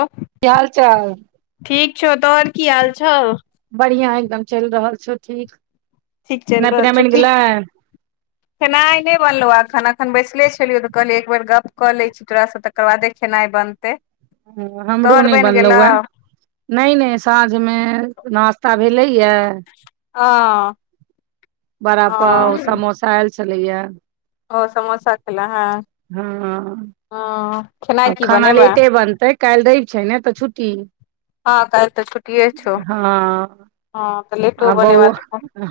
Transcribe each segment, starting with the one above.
Hello क्य हाल चाल? ठीक छौ तोहर की हाल छौ। बढ़िया एकदम चलि रहल छौ ठीक। ठीक चलि खनाा रहल पीना छौ मनि की गेलै? खेनाइ नहि बनलहुँ एखन एखन बैसले छलियौ तऽ कहलियै एक बेर गप्प कऽ लैत छी तोरासँ तऽ तकरबाद खेनाइ बनतै। ह हमरो तोहर नहि बनि गेलौ बनलौए। नहि नहि साँझमे नास्ता भेलैयए। ह बड़ा पाव समोसा आयल छलैया। ओ समोसा हखल हँ। हँ ह खेल आ खाना लेटे बनतै काल्हि दव छै ने तऽ छुट्टी। हँ काल्हि तऽ छुट्टिये छौ हँ हँ ते आ बौआ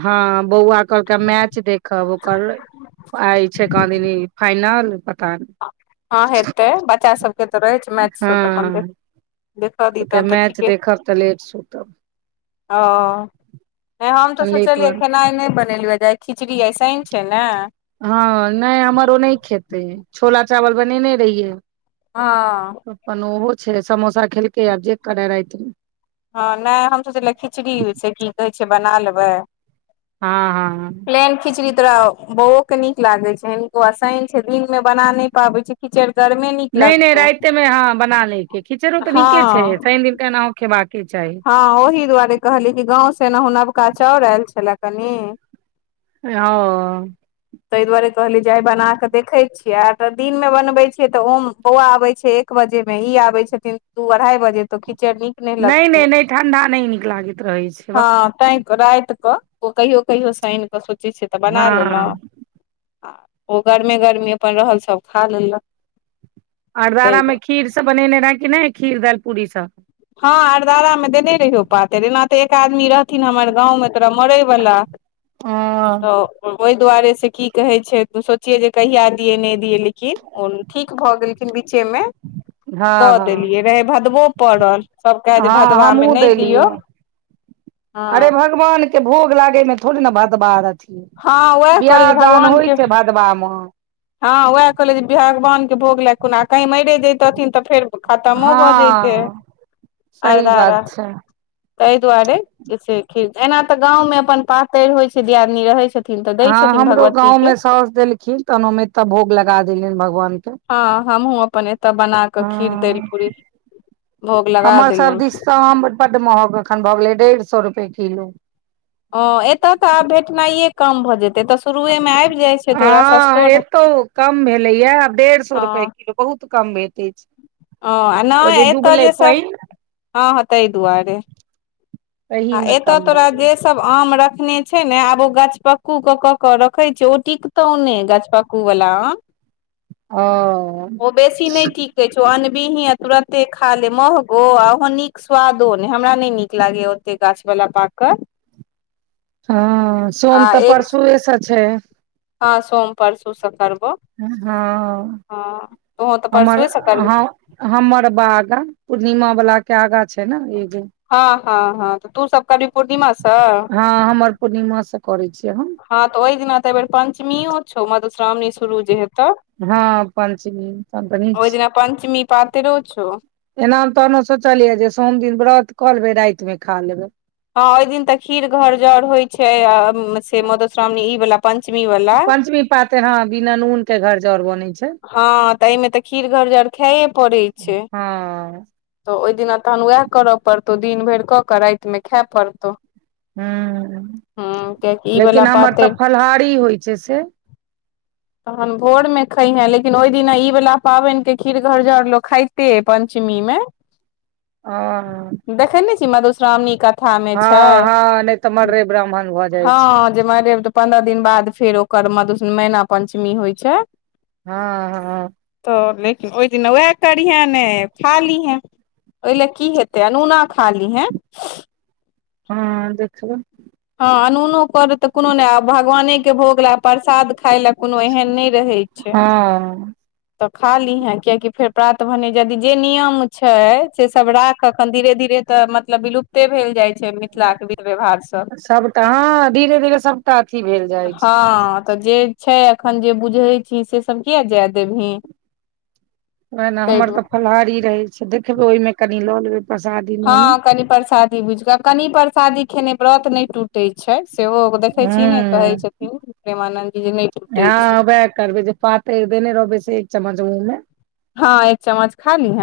हँ बौआ कहलक मैच देखब ओकर आइ छै काँदीनी फाइनल। पता नहि हँ हेतै बच्चा सबके तऽ रहै छै मैथ तऽ अपन हँ देखखा कहलकै दता तऽ मैच ठीके। देखब तऽ लेट सुतब ओ नहि हम तऽ अपन लेट सोचलियै बन खेनाइ नहि बनेलियै जा। खिचड़ी ऐसेन छै ने। हँ नहि हमर ओ नहि खेतै छोला चावल बनेने रहियै। हँ अपन ओहो छै समोसा खेलकै आब जे करे राति। हँ नहि हम सोचलिय खिचड़ी से की कहै छै बना लेबै। हँ-हँ प्लेन खिचड़ी तोरा बौ के निक लागे छै एो आसानन छै दिन में बना न पाबे छै। किच गर्मी नहि नहि रााते मे हँ बना लेके खिचड़ो तऽ हँ नीके छै शनि दिन त एनाँ खेबाक चाही। हँ ओहिी दुआरे कहली कि गाँं सेनाहु नवका चाउर आयल छलए कनी। ह ता दुआरे कहली जे आइ बना के देखे छियै आ दिन मे बनबे छियै तऽ ओ बौआ आबै छै। एक बजे मे ह आबे छथिन दू अढ़ाई बजे तो खिचड़ नीक नहि लगतै नहि-नहि- नहि ठंडा नहि नीक लागैत रहै छै। हँ ता रात कऽ ओ कहियो कहियोसँ आनि कऽ सोचै छियै तऽ बना हँ लेलहुँ। आ ओ गर्मेी गर्मी अपन रहल सभ खा लेलक। तै आरदारा मे खीर सब बनेने रहै कि ने खीर दालि पूरी सब। हँ अरदारामे देने रहियौ पातरि एना तऽ एक आदमी रहथिन हमर गाँवमे तोरा मरय वला। [unintelligible] हँ तऽ ओहि दुआरे से की कहै छै सोचियै जे कहिया दियै नहि दियै लेकिन ओ ठीक भऽ गेलखिन बीचे मे दऽ हँ देलियै रहै भदबो पड़ल। सब कहे जे हँ भदवा मे हमहुँ नहि दियौ देलियए अरे हँ भगवान के भोग लागे मे थोड़े ने भदवा आर अथी हँ वएह कहलियै बियाह दान होइ छैय भदवा मे हां वएह कहलिये जे भगवान के भोग लग कोना कही मरे जैतथिन तऽ फेर खतमो भऽ जैते हँ सही बात अरदरा छै ताहि दुआरे से खीर एना तऽ गाँवमे अपन पातरि होइत छैय, दियादनी रहैत छथि। हां हमरो गाँवमे साउस देलखिन तहन हम एते तऽ भोग लगा देलियनि भगवान के हाऊ हमहुँ अपन एतय बना कऽ खीर देल हँ पूरी भोग लगा हमर सब दिस देलियनि। तऽ आम बड्ड महग अखन भऽ गेलै डेढ़ सए रुपए किलो। हां एतय तऽ आब भेटनाइये कम भऽ जेतै एतय स हां एतहुं कम भेलैये डेढ़ सए रुपए किलो बहुत कम भेटै छैय। हां नैय एतय जे सब पानि हां हां ताहि दुआरे ताहि आ में एतऽ कम तोरा भऽ गेलै। जे सब आम रखने छैय ने आब ओ गछपक्कू के कऽ के रखे छैय, ओ टिकतौ ने गछपक्क पक्कू वला आम ओ ओ बेसी नैय टिक कह अनबीह तुरते खा ले महगो आ ओ नीक स्वादो ने हमरा नैय नीक लागैया। तैय गाछ वला पाकल हां सोम तऽ परसुए से छैय। हां सोम परसूसँ करबो। हां हँ तोहूँ तऽ हमर परसुए से करबी हां हमर बाग अगा पूर्णिमा वला के अगा छैय नैय एगो हां हां हां तऽ तू सब कर भी पूर्णिमा से हां हमर पूर्णिमा से करै छियै हम हां तऽ ओहि दिना तऽ एहि बेर पञ्चमी यौ छौ मधुश्रावणी शुरू जे हेतौ हां पञ्चमी तब तऽ नीक छैय। पञ्चमी पातरो छौ। ऐना तहनो सोचलयै, जे सोम दिन व्रत कऽ लेबै रातिमे खा लेबै। हां ओहि दिन तऽ खीर घर जर होइ छैय से मधुश्रावणी ई वला पञ्चमी वला पातैर हां बिना नून के घर जर बनै छैय। हां तऽ एहिमे तऽ खीर घर जर खाइये पड़ै छैय। हँ तऽ ओहि दिना तहन वएह करय पड़तौ दिन भरि कऽ कऽ रातिमे खए पड़त हुं। हां कियाकि ई वाला लेकिन हमर तऽ पातरि फलहारी होइ छैय, से तहन भोर मे खैहिए लेकिन ओहि दिना इ बला पाबिन के खीर घोरजाउर लोक खाइते ये पंचमी मे हां [inaudible] हां हां। दे्खैय नैय छैय, मधुश्रावणी कथा मे हँ छैय हँ नहि तऽ मर्रे ब्राह्मण भऽ जाइ छै हां। जे मरे त [unintelligible] पन्द्रह दिन बाद फेर ओकर मधु मेना पंचमी होइ छैय हां हां तऽ लेकिन ओहि दिना उएह करिहे ने खा लिहेअ। ओहि लेय की हेतै अनूना खा लिहे। हां देखबै। हां अनूनो करइ तऽ कुनू नैय आब भगवानेके भोग लैय प्रसाद खाय लैय कुनू एहन नैय रहैय छैय। हँ तऽ खा लिहे कियाकी फेर प्रात भने यदि जे नियम छैय से सब राख तखन धीरे-धीरे त मतलब विलुप्ते भेल जाइ छैय मिथिलाके वीध व्यवहार सब त हं धीरे-धीरे सबटा अथी भेल जाय छै। त जे छैय अखन जे बुझैय छी से सब किये जे देबहीं। ना ना हमर त फलहारी रहैय छैय देखबै ओहिमें कनी ल लेबै। प्रसादी मे मे हँ कनी परसादी बुझि क, कनी परसादी खेने व्रत नैय टूटैय छैय सेओ ओ देखै हूं छी ने कहैय छथिन प्रेमानन्द जी जे नैय टुटैय छै। वेह करबैय जे पातैर देने रहबै से एक चम्मच मुँह में। हँ एक चम्मच खा लीहें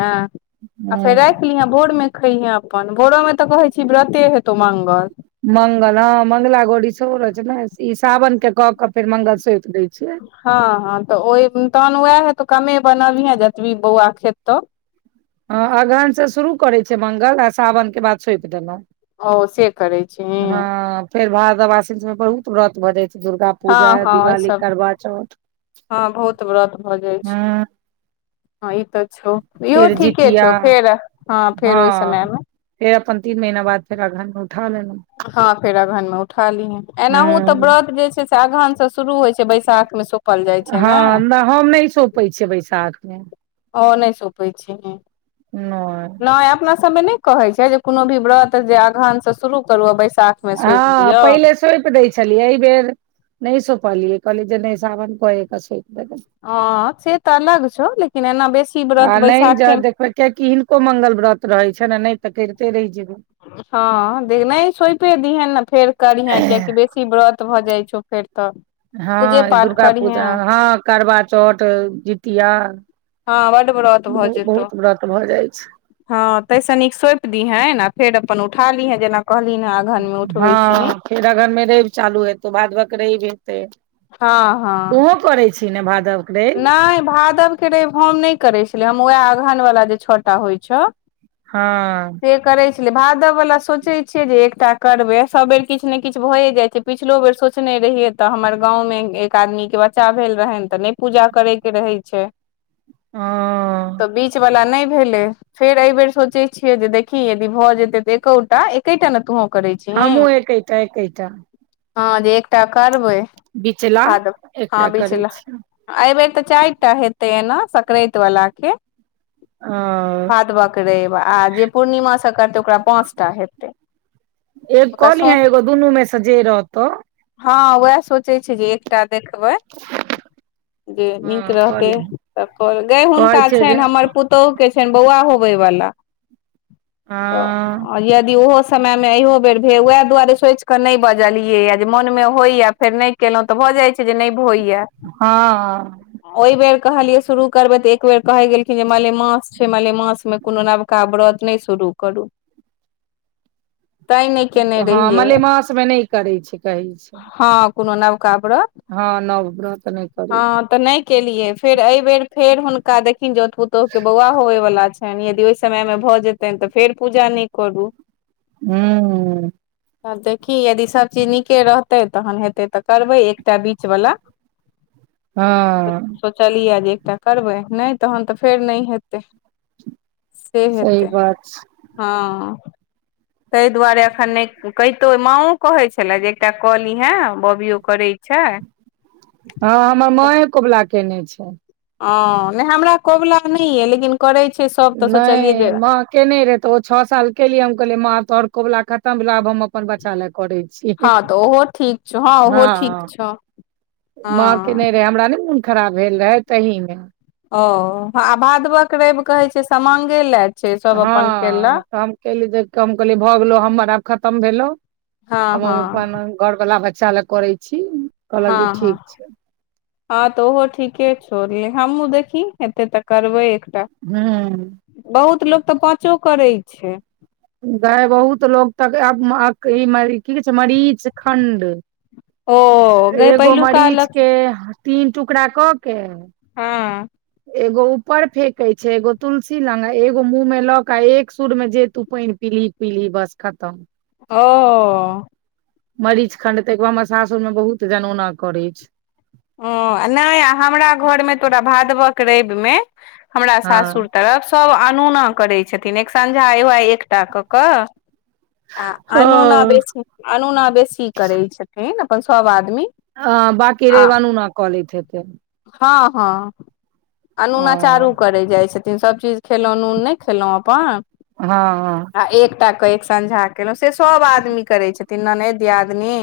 आ फेर रैख हूं लीहें भोर में खैइहें अपन भोरो में त कहै छी व्रते हेतौ मंगल। मंगल हँ मंगला गोरी सेहो रहै छै ने इ सावन के क क फेर मंगल सोइप दैय छियै। हँ हँ त ओय तहन वेह क कमे बनबीहें जतबी बौआ खेतो। हँ अगहन स शुरू करैय छियै मंगल आ सावन के बाद सोइप देलौं। ओ से करैय छीहीं। फेर भादव आसीन [unintelligible] बहुत व्रत भ जाय छैय दुर्गा हँ पूजा, हँ ओहि दिवाली, सब करवाचौथ। हँ बहुत व्रत भ जाय छै हँ इ त छौ। इहो फेर ठीके जितिया छौ फेर हं हँ फेर ओहि समयमें फेर अपन तीन महिना बाद फेर अगहन में उठा लेलौं। हँ फेर अगहन में उठा लीहें, एनाहु त हूं व्रत जे छैय अगहनस शुरू होय छैय बैसाख में सोप हँ ना हम नैय सोपै छियै बैसाख में। ओ नैय सोपै छीहीं। नय। नाय अपना सब में नैय कहैय छैय जे कोनो भी व्रत जे अगहन से शुरू करु आ बैसाख में सोइप दीअ। सोइप दैय छलि अयबेर नैय सोपलियै कहली जे नै सावन कए क सोइप देबैय। अँ से त अलग छौ लेकिन एना बेस आ नैय ज देखबै कियकि हिनको मंगल व्रत रहैय छनि नहि त कैरते रहि जेबैय। हँ दे नैय सोइपे दीहें ने फेर करिहें कियाकी बेस इ व्रत भ जाय छौ फेर त हँ दुर्गा पूजा हँ करवाचौठ, जितिया हँ बड व्रत भ जेतौ। बहुत व्रत भऽ जाइ छै हँ तैय से नीक सोइप दीहेंन आ फेर अपन उठा लीहें जेना कहलीनहें हँ फेर अगहन में रैव चालू हेतौ भादवक रैव एतैय। हँ तुहुं करैय छी ने भादव? नाय भादव के रैव हम नैय करै छलियो हम वेह अगहनवला जे छ टा होयछौ हँ। से करे छलिये भादव बला सोचैय छियै जे एकटा करबे सब बेर किछ ने किछ भए जाय छैय। पिछलो बेर सोचने रहिये तऽ हमर गाँंवं में एक आदमी के बच्चा भेल रहैनि तऽ नैय पूजा करैय के रहैय छैय। ओ। तऽ बीच वला नैय भेलैय। फेर अय बेेर सोचैय छियै जे देखी यदि भऽ जेतैय तऽ एकोटा एकेटा ने तुहों करैय छीहीं हमहुँ एकेटा एकेटा हँ एकटा करबैय बिचला एकटा करैय छी अय बेर तऽ चारि टा हेतैय ना सकराँति वला के अऽ भादवक रइव आ जे पूर्णिमा सँ करतै ओकरा पाँच टा हेतै एग ओकरा कऽ लिहे सो एगो दुनू में से जे रहतौ हँ वैह सोचे छियै जे एकटा देखबै जे नीक हँ कऽ रहतै लिहे तऽ कये गय कहै हुनका छै जे छनि हमर पुत तोह के छनि बौआ होबे बला अ तऽ यदि ओहो समय मे इहो बेर भेल वैह दुआरे सोच के नहि बजलियै जे मोन मे होए या फेर नहि केलौ तऽ भऽ जाइ छै जे नहि होइयै हँ ओहि बेर कहलियै शुरू करबै तऽ एक बेेर कहै गेलखिन जे मलेमास छै मलेमास मे कोनो नवका व्रत नहि शुरू करू तैं नहि केने हँ रहियै मलेमासमे नहि करै छै कहय छै। कुनो नबका व्रत हँ नव व्रत नहि करै छै। हँ तऽ नहि केलिये फेर अहि बेर फेर हुनका देखिन जौत पुतोहु के बौआ होवे बला छै ते नैया यदि ओहि समयमे भऽ जेतनि तऽ फेर पूजा नय करू हू आब देखी यदि सब चीज नीके रहतै तहन हेतै तऽ करबै एकटा बीच वला हँ सोचलियै जे एकटा करबै नहि तहन तऽ फेर नहि हेतै से सही हेतै बात छै हँ तहि दुआरे एखन नहि कहितो माओ कहे छले जे एकटा कहलिहे बबियो करै छै। हँ हमर माँए कोबला केने छै। ह नहि हमरा कोबला नहि यए लेकिन करै छै सब तऽ सोचलियै नहि जे माँ केने रहे ते ओ छः साल केलियै हम कहले माँ तोहर कोबला खत्म भेलो आब हम अपन बच्चा लै करै छि हँ तऽ ओहो ठीक छौ ओहो ठीक हँ छौ हँ माँ केने रहे हमरा नहि मोन खराब भेल रहै तहीमे ओ आ भादवक रैब कहै छै समांगे ले हँ तऽ हम केली जे हम कहलिये भऽ गेलो हमर आब खतम भेलो हँ आब हँ हम अपन घरवला बच्चा लै करै छी कहलक जे हँ हँ ठीक छै हँ तऽ ओहो ठीके छौ अभी हमहुँ देखी हेते तऽ करबै एकटा हू बहुत लोक तऽ पाँचो करै छै। गए बहुत लोग तक आब म मका ई की कहै छै मरीच खंड ओ गै एगो पहिलुका मरीच अलग के तीन टुकड़ा कऽ के हँ एगो ऊपर फेके छै एगो तुलसी लग एगो मुंह में लऽ के एक सुर में जे तू पइन पिली पिली बस खतम ओ मरीच खण्ड तऽ एगो हमर सासुर मे बहुत जनौना करै छै। ओ नहि आ हमरा घरमे तोरा भादबक रैबमे हमरा हँ सासुर तरफ सब अनोना करै छथिन एकसंझा एगो एकटा कऽ कऽ आ अनुना हँ बेसी अनुना बेसी करै छथिन अपन सभ आदमी। हँ बकी आ रैब अनुना कऽ लैत हेतै। हँ हँ ओ अनुना चारू करै जाइ छेथ थिन सभ चीज खेलहुँ नून नहि खेलहुँ अपन हँ ह। आ एकटा कऽ एक सनझा केलहुँ से सभ आदमी करै छथिन ननेद दियादनी।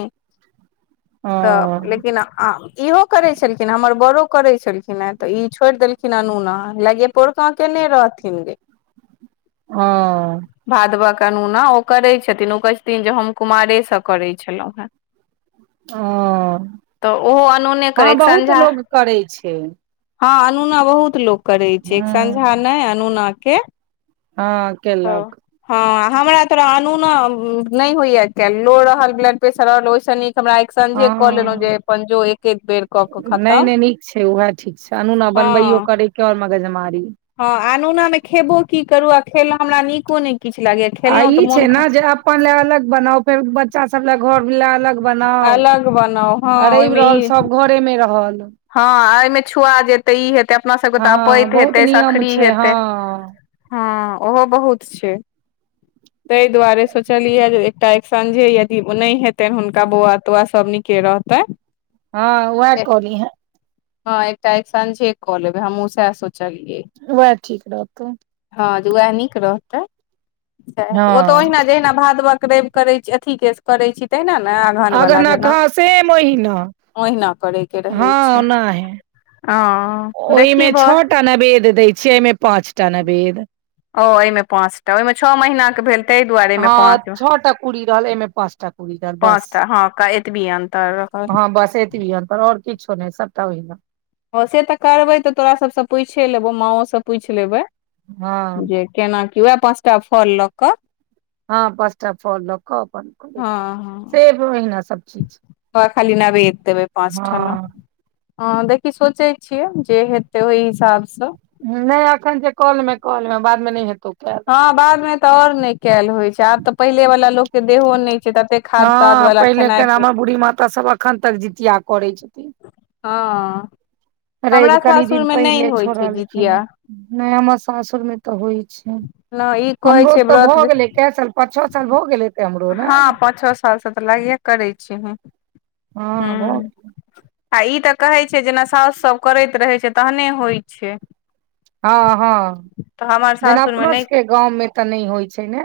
ओ सब लेकिन इहो करै छलखिन हमर बड़ो करै छलखिन हे तऽ ई छोड़ि देलखिन अनुना लएगे पोरका केने रहथिन गे हँ। भादवक अनुना ओ करै छथिन ओ कहैत छथिन जे हम कुमारेसँ करै छलहुँ हेँ। ओ तऽ ओहो अनूने करै हँ बहुत एकसनझा। लोग करै छै। हँ अनुना बहुत लोक करै छै एक हँ समझा नहि अनुना के हँ हँ केेलक। हँ आ हमरा तोरा अनुना नहि होइया केल लो रहल ब्लड प्रेशर ओर ओहिस नीक हमरा हँ एकसनझे कऽ लेलहुँ जे पंजो एक एक बेर कऽक नहि खतम। नहि नीक छै उएह ठीक छै आनुना बनबैयो हँ करयके आओर मगजमारी। हँ आनुना मे खेबो की करू आ खेला हमरा नीको नहि किछ लगैए आ ई छै ने जे अपन ले अलग बनाउ फेर बच्चा सब ले घर ले अलग बनाउ अलग बनाउ हँ आ रबि ओहिमे रहल ई सब घरेमे रहल। हँ एहिमे छुआ जेतै ई हेतै अपना सबके तऽ हँ अपैत बहुत हेतै नियम सखरी छै हेतै। हँ हँ ओहो बहुत छै ताहि दुआरे सोचलिया जे तऽ एक सनझे यदि ओ नहि हेतनि हुनका बौआ तौआ सब नीके रहतै। हँ वएहे कअली हे। हँ एकटा एकसनझे कऽ लेबै हमु उ सेह सोचलियै। वेह ठीक रहतौ। हँं जे वएह नीक रहतै। सेह हेतै ओतऽ हँ ओहिना जहिना भादवक रवि करै छी अथीके करै छी तैहिना ने अगहन बला अगहनक जेना। हँ सेम ओहिना ह ओहिना करै के रहै हँ छै ओनाहे हऽ। ओहिमे छओ टा नवेद्य दै छियै एहिमे पाँच टा नवेद्य। ओ एहिमे पाँच टा ओहिमे छअ महिनाके भेल ताहि दुआरे एहिमे पाँच छहटा कूरि रहल एमे पाँच टा कुड़ी रहल बस पाँचटा हँ का एतऽबी अन्तर रहल। हँ बस एतबी अन्तर आओर किछो नहि सबटा ओहि ना। हँ से तऽ करबै तऽ तोरा सभसँ पूछे लेबौ माँओ सँ पूछि लेबै हँ जे केनाकी वएह पाँच टा फल लऽक। हँ पाँच टा फल लऽक अपन करैत हँ सेब ओहिना सब चीज। तऽ खाली नेबेद्द देबै पाँच ठन्ना। हँ ह देखि सोचै छियै जे हेतै ओहि हिसाब सँ। नहि अखन जे कलेमे कले मेऽ बाद मे नहि हेतौ केल। हँ बाद मे तऽ आओर नहि केयल होइ छै आब तऽ पहिले वाला लोक के देहो नहि छै ततेक हँ पहिले के हमर बूढ़ी माता सब अखन तक जितिया करै छै। हँ। हमरा रैब कनि सासुर दिन मे नहि पहिले होइ छै छोड़लखिन जितिया ह। नय हमर सासुर मे तऽ होइ छै। न ई कहै हमरो छै तऽ व्रत भऽ जे गेलै, कए साल पाँच छ साल भऽ गेल हेत्ते हमरो ने? फलसँ तऽ लागे करै छी ह हँ भट आ ई तऽ कहैत छै, जेना सास सब करैत रहैत छै, तहने होइत छै। हँ हँ, तऽ हमर जेना सासुर मे अपनो नहि सबके गाँंव में तऽ नहि होइ छै ने?